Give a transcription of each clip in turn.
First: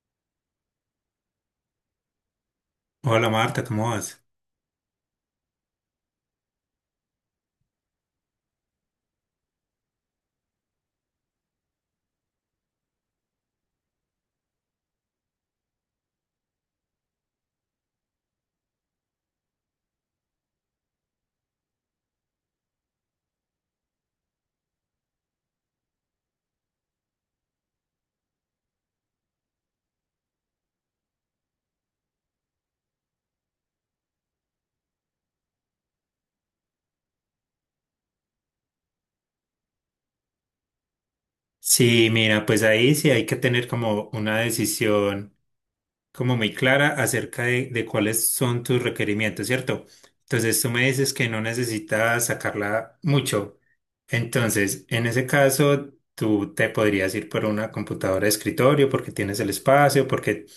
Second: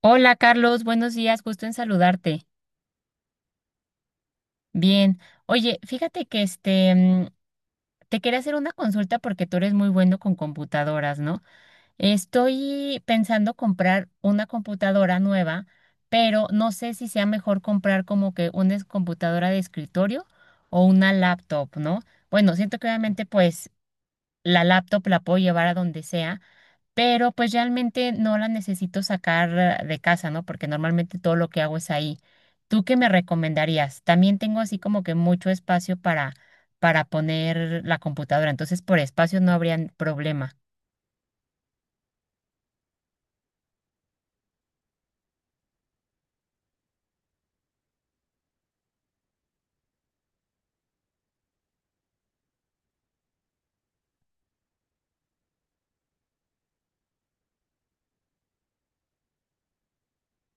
Hola Carlos, buenos días, gusto en saludarte. Hola Marta, ¿cómo vas? Bien, oye, fíjate que te quería hacer una consulta porque tú eres muy bueno con computadoras, ¿no? Estoy pensando comprar una computadora nueva, pero no sé si sea mejor comprar como que computadora de escritorio o una laptop, ¿no? Bueno, siento que obviamente pues la laptop la puedo llevar a donde sea, pero pues realmente no la necesito sacar de casa, ¿no? Porque normalmente todo lo que hago es ahí. ¿Tú qué me recomendarías? También tengo así como que mucho espacio para poner la computadora, entonces por espacio no habría problema. Sí, mira, pues ahí sí hay que tener como una decisión como muy clara acerca de cuáles son tus requerimientos, ¿cierto? Entonces tú me dices que no necesitas sacarla mucho. Entonces, en ese caso, tú te podrías ir por una computadora de escritorio porque tienes el espacio, porque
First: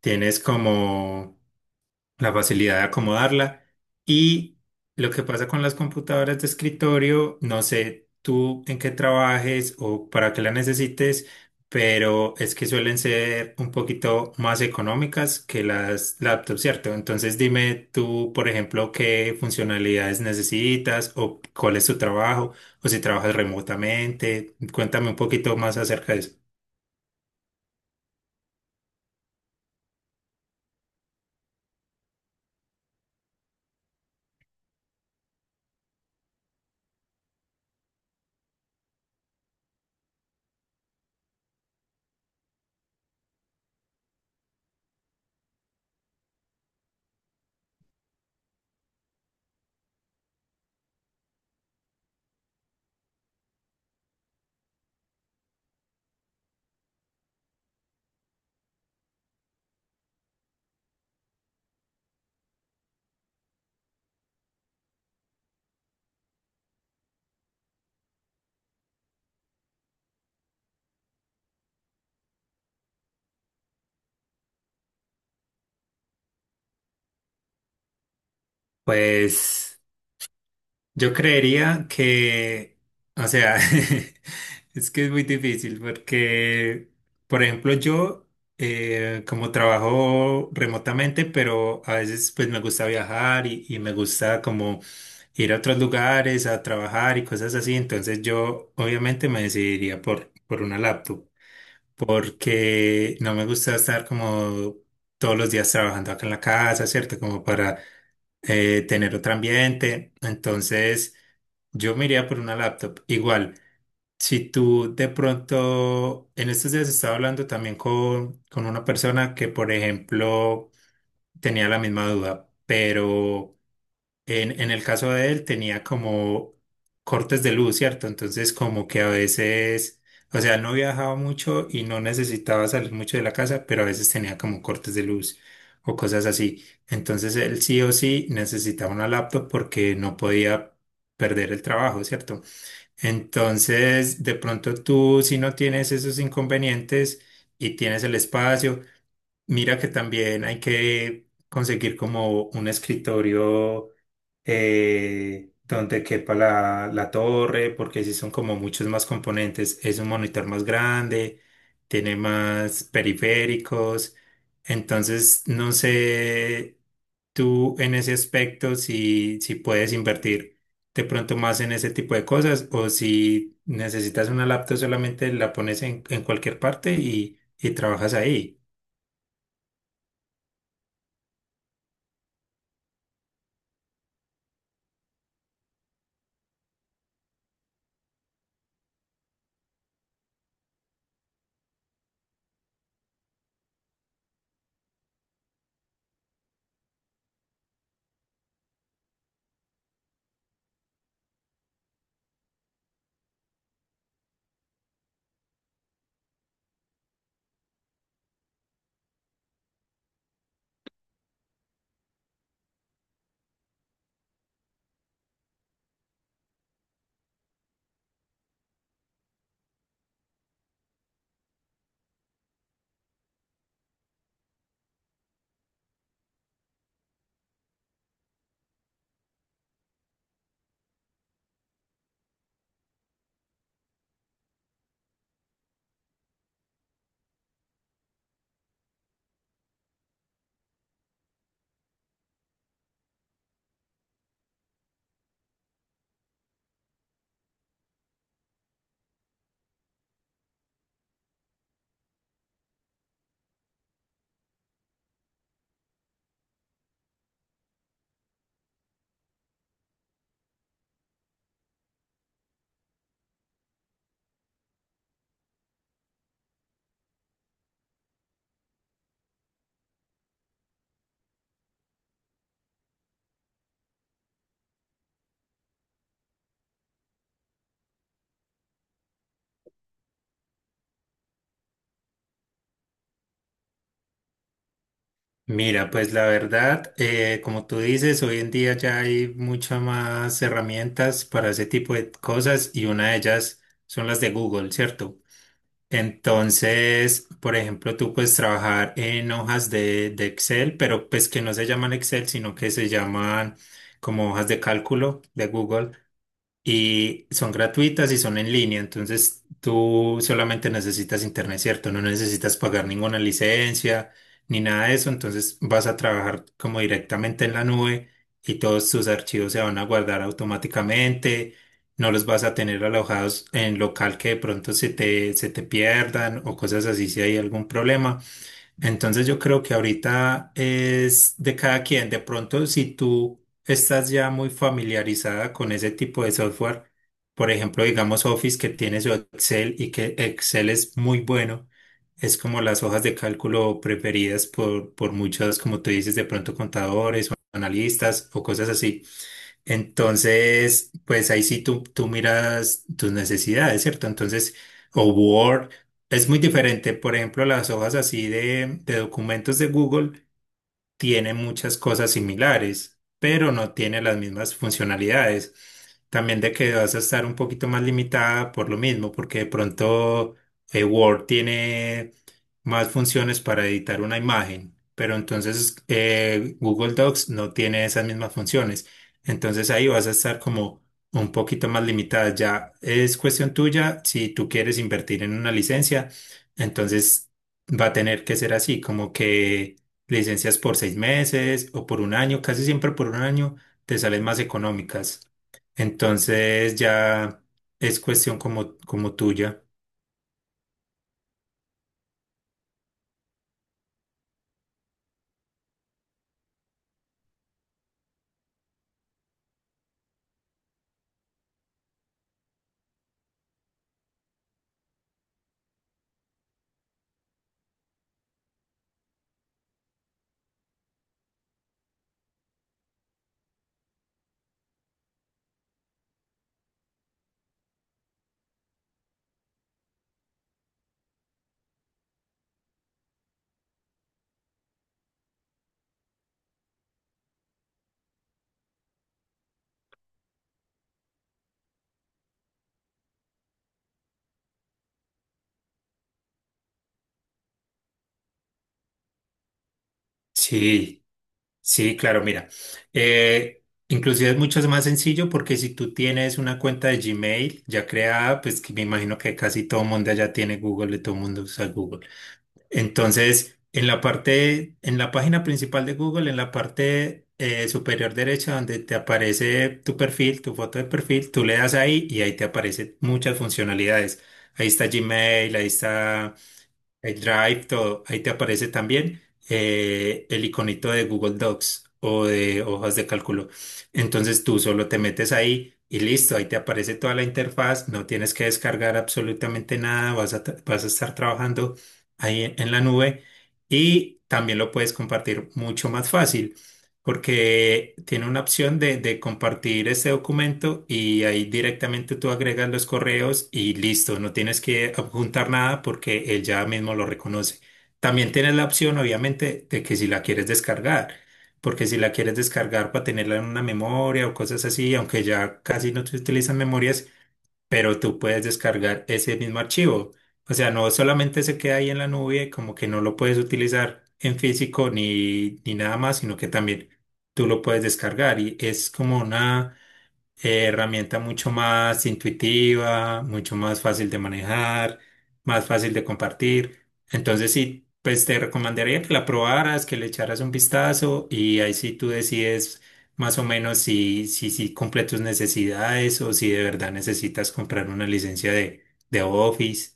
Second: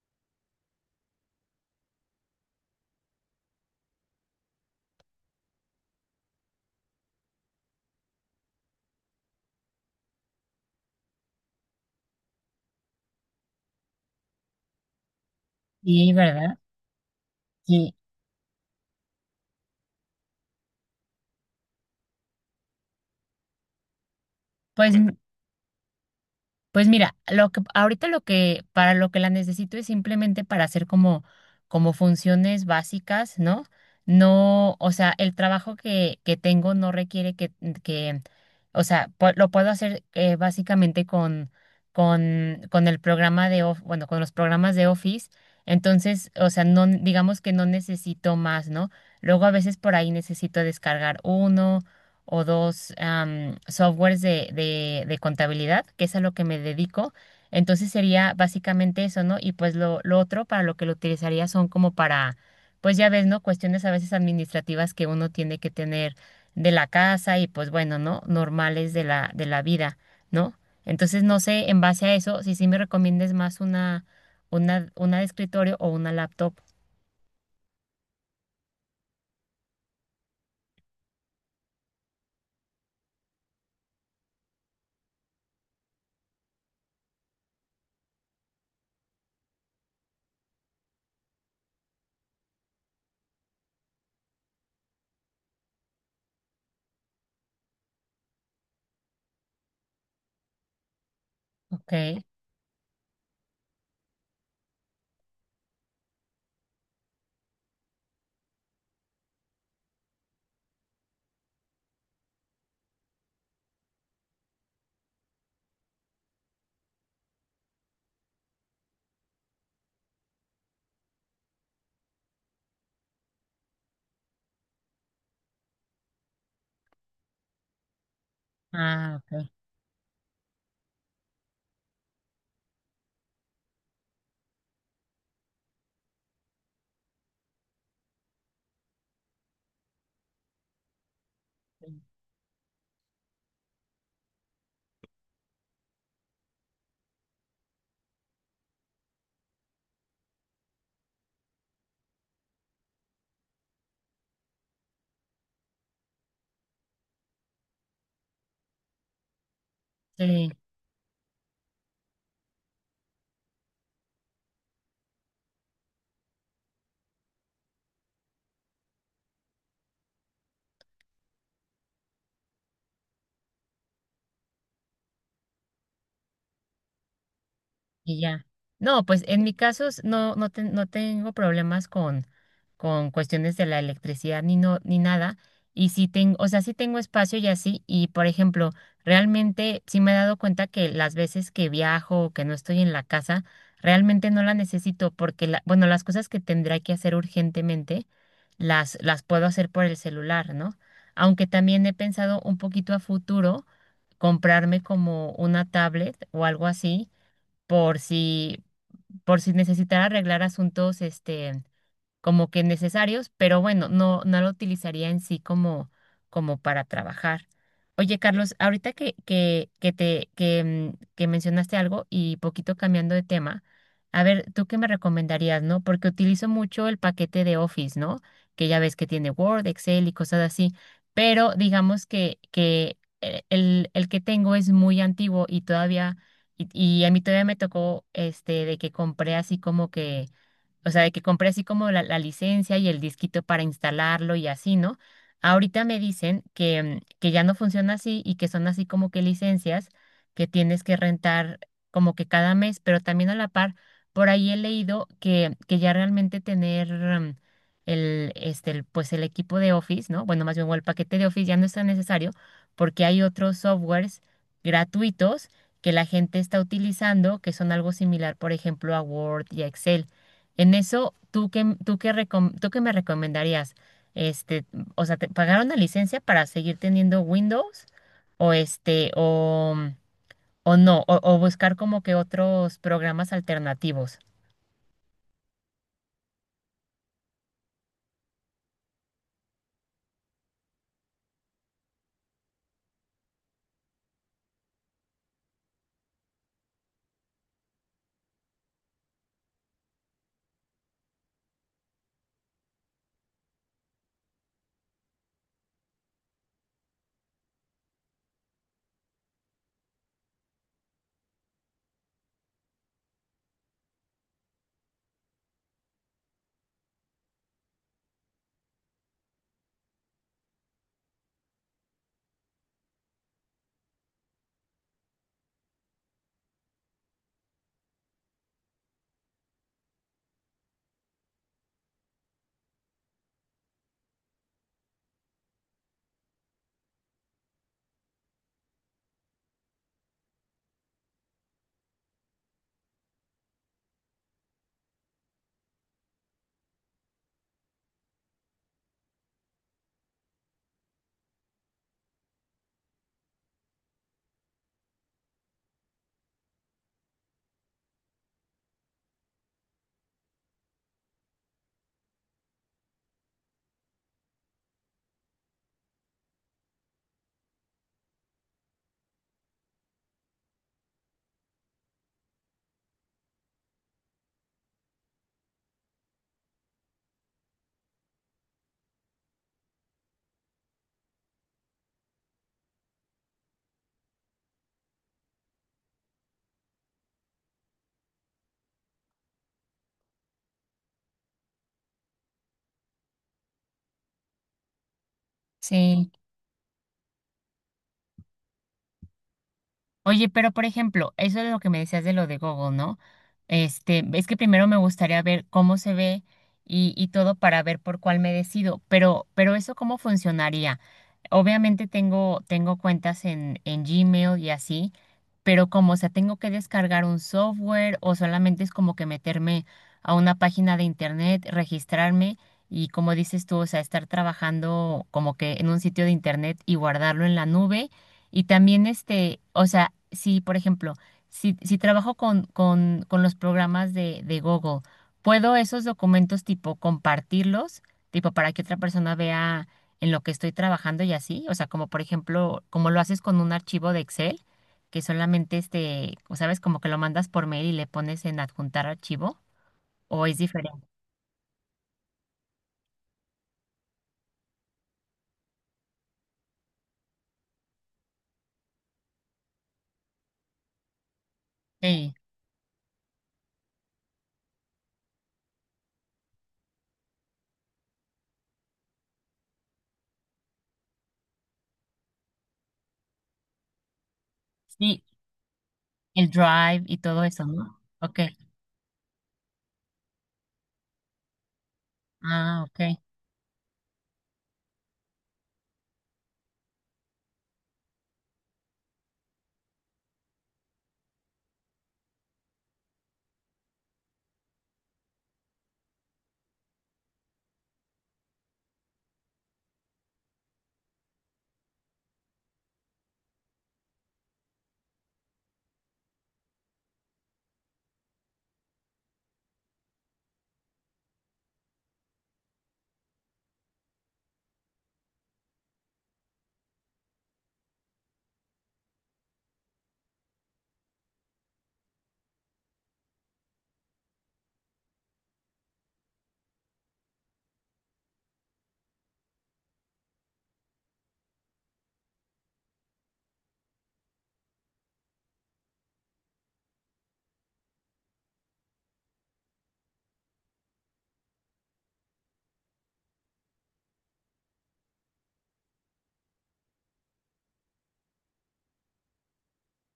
tienes como la facilidad de acomodarla. Y lo que pasa con las computadoras de escritorio, no sé tú en qué trabajes o para qué la necesites, pero es que suelen ser un poquito más económicas que Sí, las ¿verdad? laptops, ¿cierto? Entonces dime Sí. tú, por ejemplo, qué funcionalidades necesitas o cuál es tu trabajo o si trabajas remotamente. Pues Cuéntame un poquito más acerca de eso. Pues mira, lo que ahorita lo que para lo que la necesito es simplemente para hacer como funciones básicas, ¿no? No, o sea, el trabajo que tengo no requiere que que o sea, lo puedo hacer básicamente con el programa de Of- bueno, con los programas de Office, entonces, o sea, no digamos que no necesito más, ¿no? Luego a veces por ahí necesito descargar uno o dos softwares de contabilidad, que es a lo que me dedico. Entonces sería básicamente eso, ¿no? Y pues lo otro para lo que lo utilizaría son como para, pues ya ves, ¿no? Cuestiones a veces administrativas que uno tiene que tener de la casa y pues bueno, ¿no? Normales de de la vida, ¿no? Entonces no sé, en base a eso, si sí me recomiendes más una de escritorio o una laptop. Pues. Yo creería que, o sea, es que es muy difícil porque, por ejemplo, yo como trabajo remotamente, pero a veces pues me gusta viajar y me gusta como ir a otros lugares a trabajar y cosas así, entonces yo obviamente me decidiría por una laptop Ok. porque no me gusta estar como todos los días trabajando acá en la casa, ¿cierto? Como para tener otro ambiente. Entonces, yo me iría por una laptop. Igual, si tú de pronto, en estos días estaba hablando también con una persona que, por ejemplo, tenía la misma duda, pero en el caso de él tenía como cortes de luz, ¿cierto? Entonces como que a Ah, ok. veces, o sea, no viajaba mucho y no necesitaba salir mucho de la casa, pero a veces tenía como cortes de luz o cosas así. Entonces él sí o sí necesitaba una laptop porque no podía perder el trabajo, ¿cierto? Entonces, de pronto tú si no tienes esos inconvenientes y tienes el espacio, mira que también hay que conseguir como un escritorio donde quepa la torre, porque si son como muchos más componentes, es un monitor Sí. más grande, tiene más periféricos, entonces no sé tú en ese aspecto si, si puedes invertir de pronto más en ese tipo de cosas o si necesitas una laptop solamente la pones en cualquier parte y trabajas Y ya. ahí. No, pues en mi caso no tengo problemas con cuestiones de la electricidad ni no, ni nada. Y sí tengo, o sea, sí tengo espacio y así. Y por ejemplo, realmente sí me he dado cuenta que las veces que viajo o que no estoy en la casa, realmente no la necesito porque la, bueno, las cosas que tendré que hacer urgentemente, las puedo hacer por el celular, ¿no? Aunque también he pensado un poquito a futuro comprarme como una tablet o algo así por si, por si necesitara arreglar asuntos, este, como que necesarios, pero bueno, no, no lo utilizaría en sí como, como para trabajar. Oye, Carlos, ahorita que te, que, mm, que mencionaste algo y poquito cambiando de tema, a ver, ¿tú qué me recomendarías, no? Porque utilizo mucho el paquete de Office, ¿no? Que ya ves que tiene Word, Excel y cosas así, pero digamos que el que tengo es muy antiguo y todavía, y a mí todavía me tocó este de que compré así como que o sea, de que compré así como la licencia y el disquito para instalarlo y así, ¿no? Ahorita me dicen que ya no funciona así y que son así como que licencias que tienes que rentar como que cada mes, pero también a la par, por ahí he leído que ya realmente tener pues el equipo de Office, ¿no? Bueno, más bien o el paquete de Office ya no es tan necesario porque hay otros softwares gratuitos que la gente está utilizando que son algo similar, por ejemplo, a Word y a Excel. En eso, ¿ tú qué me recomendarías? Este, o sea, ¿te pagar una licencia para seguir teniendo Windows? O este, o no, o buscar como que otros programas alternativos. Mira, pues la verdad, como tú dices, hoy en día ya hay muchas más herramientas para ese tipo de cosas y una de ellas son las de Google, ¿cierto? Entonces, por ejemplo, tú puedes trabajar en hojas de Excel, pero pues que no se llaman Excel, sino que se llaman como hojas de cálculo de Google y son gratuitas y son en línea, entonces tú solamente necesitas internet, ¿cierto? No necesitas pagar ninguna licencia ni nada de eso, entonces vas a trabajar como directamente en la nube y todos tus archivos se van a guardar automáticamente, no los vas a tener alojados en local que de pronto se te pierdan o cosas así si hay algún problema. Entonces yo creo que ahorita es de cada quien. De pronto, si tú estás ya muy familiarizada con ese tipo de software, por ejemplo, digamos Office que tiene su Excel y que Excel es muy bueno, es como las hojas de cálculo preferidas por muchos, como tú dices, de pronto contadores o analistas o cosas así. Entonces, pues ahí sí tú miras tus necesidades, ¿cierto? Entonces, o Word es muy diferente. Por ejemplo, las hojas así de documentos de Google tiene muchas cosas similares, pero no tiene las mismas funcionalidades. También de que vas a estar un poquito más limitada por lo mismo, porque de pronto Word tiene más funciones para editar una imagen, pero entonces Google Docs no tiene esas mismas funciones. Entonces ahí vas a estar como un poquito más limitada. Ya es cuestión tuya si tú quieres invertir en una licencia, entonces va a tener que ser así, como que licencias por 6 meses o por 1 año, casi siempre por 1 año te salen más económicas. Sí. Entonces ya es cuestión como, como tuya. Oye, pero por ejemplo, eso es lo que me decías de lo de Google, ¿no? Este, es que primero me gustaría ver cómo se ve y todo para ver por cuál me decido, pero eso cómo funcionaría. Obviamente tengo cuentas en Gmail y así, pero como, o sea, tengo que descargar un software o solamente es como que meterme a una página de internet, registrarme y como dices tú, o sea, estar trabajando como que en un sitio de internet y guardarlo en la nube y también este, o sea, si por ejemplo, si trabajo con los programas de Google, ¿puedo esos documentos tipo compartirlos, tipo para que otra persona vea en lo que estoy trabajando y así? O sea, como por ejemplo, como lo haces con un archivo de Excel, que solamente este, o sabes, como que lo mandas por mail y le pones en adjuntar archivo, ¿o es diferente? Sí, sí, claro, mira. eh, Inclusive es mucho más sencillo porque si tú tienes una cuenta de Gmail ya creada, pues que me imagino que casi todo el mundo allá tiene Google, de todo el mundo usa Google. Sí, Entonces, en la parte, en la página principal de Google, en la parte superior derecha donde te aparece tu perfil, tu foto de perfil, tú le das ahí y ahí te aparecen muchas funcionalidades. Ahí está sí, Gmail, ahí el está Drive y el todo eso, Drive, ¿no? todo, Ok, ahí te aparece también el iconito de Google Docs o ah, de hojas ok. de cálculo. Entonces tú solo te metes ahí y listo, ahí te aparece toda la interfaz, no tienes que descargar absolutamente nada, vas a, vas a estar trabajando ahí en la nube y también lo puedes compartir mucho más fácil. Porque tiene una opción de compartir este documento y ahí directamente tú agregas los correos y listo, no tienes que adjuntar nada porque él ya mismo lo reconoce. También tienes la opción, obviamente, de que si la quieres descargar, porque si la quieres descargar para tenerla en una memoria o cosas así, aunque ya casi no se utilizan memorias, pero tú puedes descargar ese mismo archivo. O sea, no solamente se queda ahí en la nube, como que no lo puedes utilizar en físico ni, ni nada más, sino que también tú lo puedes descargar y es como una herramienta mucho más intuitiva, mucho más fácil de manejar, más fácil de compartir. Entonces sí, pues te recomendaría que la probaras, que le echaras un vistazo y ahí sí tú decides más o menos si, si, si cumple tus necesidades o si de verdad necesitas comprar una licencia de Office.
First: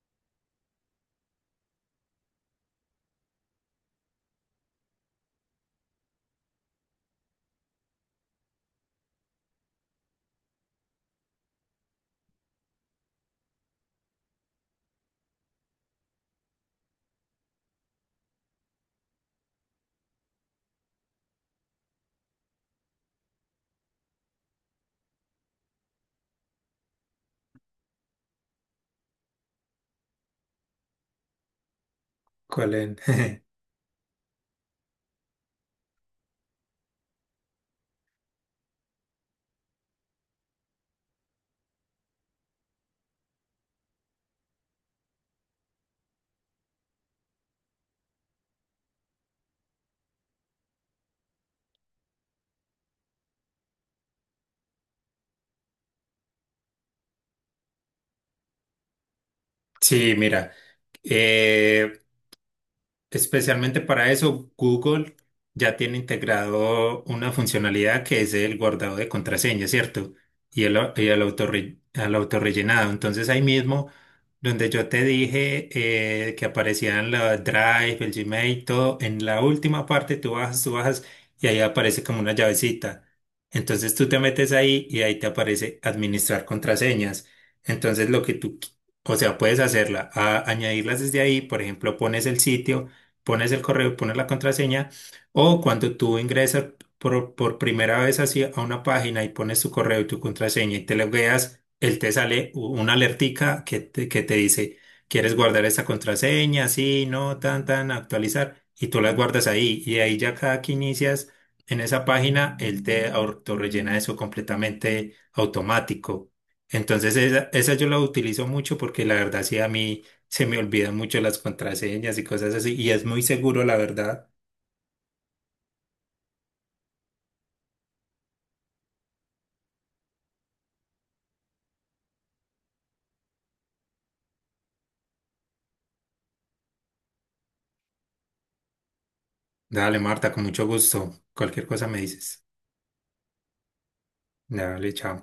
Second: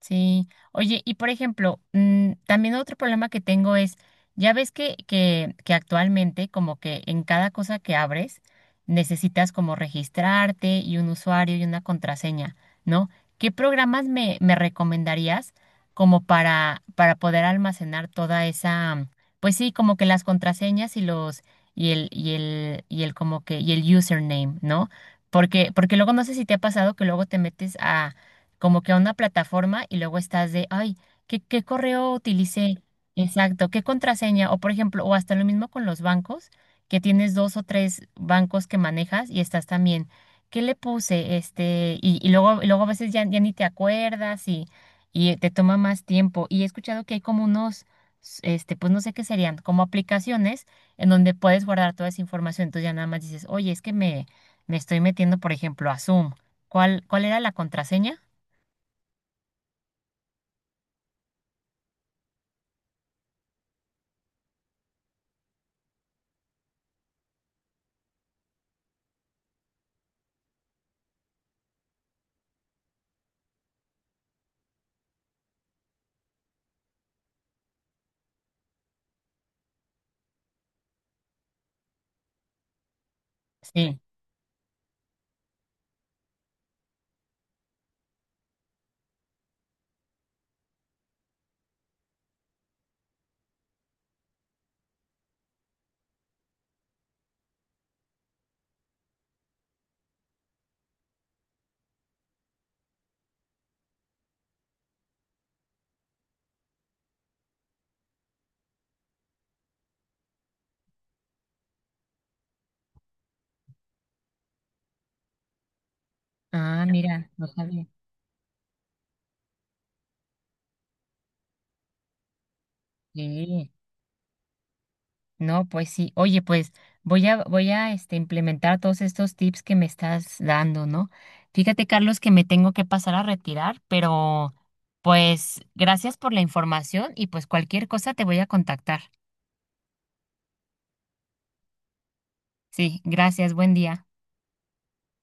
Sí, oye, y por ejemplo, también otro problema que tengo es, ya ves que actualmente como que en cada cosa que abres necesitas como registrarte y un usuario y una contraseña, ¿no? ¿Qué programas me recomendarías como para poder almacenar toda esa, pues sí, como que las contraseñas y el como que, y el username, ¿no? Porque luego no sé si te ha pasado que luego te metes a como que a una plataforma y luego estás de, ay, ¿ qué correo ¿Cuál utilicé? es? Exacto, ¿qué contraseña? O por ejemplo, o hasta lo mismo con los bancos, que tienes dos o tres bancos que manejas y estás también, ¿qué le puse? Este, y luego a veces ya ni te acuerdas y te toma más tiempo. Y he escuchado que hay como unos, este, pues no sé qué serían, como aplicaciones en donde puedes guardar toda esa información. Entonces ya nada más dices, oye, es que me estoy metiendo, por ejemplo, a Zoom. ¿ cuál era la contraseña? Sí, mira. eh, Especialmente para eso, Google ya tiene integrado una funcionalidad que es el guardado de contraseña, ¿cierto? Y el, au- y el autorre- al autorrellenado. Entonces ahí mismo, donde yo te dije que aparecían la Drive, el Gmail, todo, en la última parte tú bajas y ahí aparece como una llavecita. Entonces Sí. tú te metes ahí y ahí te aparece administrar contraseñas. Entonces lo que tú, o sea, puedes hacerla, añadirlas desde ahí, por ejemplo, pones el sitio pones el correo y pones la contraseña, o cuando tú ingresas por primera vez así a una página y pones tu correo y tu contraseña y te logueas, él te sale una alertica que te dice, ¿quieres guardar esa contraseña? Sí, no, tan, tan, actualizar, y tú las guardas ahí, y ahí ya cada que inicias en esa página, él te autorrellena eso completamente automático. Ah, Entonces mira, no esa sabía. yo la utilizo mucho porque la verdad sí a mí se me olvidan mucho las contraseñas y cosas así. Y es muy seguro, Sí. la verdad. No, pues sí. Oye, pues voy a este, implementar todos estos tips que me estás dando, ¿no? Fíjate, Carlos, que me tengo que pasar a retirar, pero pues gracias por la información y pues cualquier cosa te voy a contactar. Dale, Marta, con mucho gusto. Cualquier cosa me dices. Sí, gracias, buen día. Dale, chao.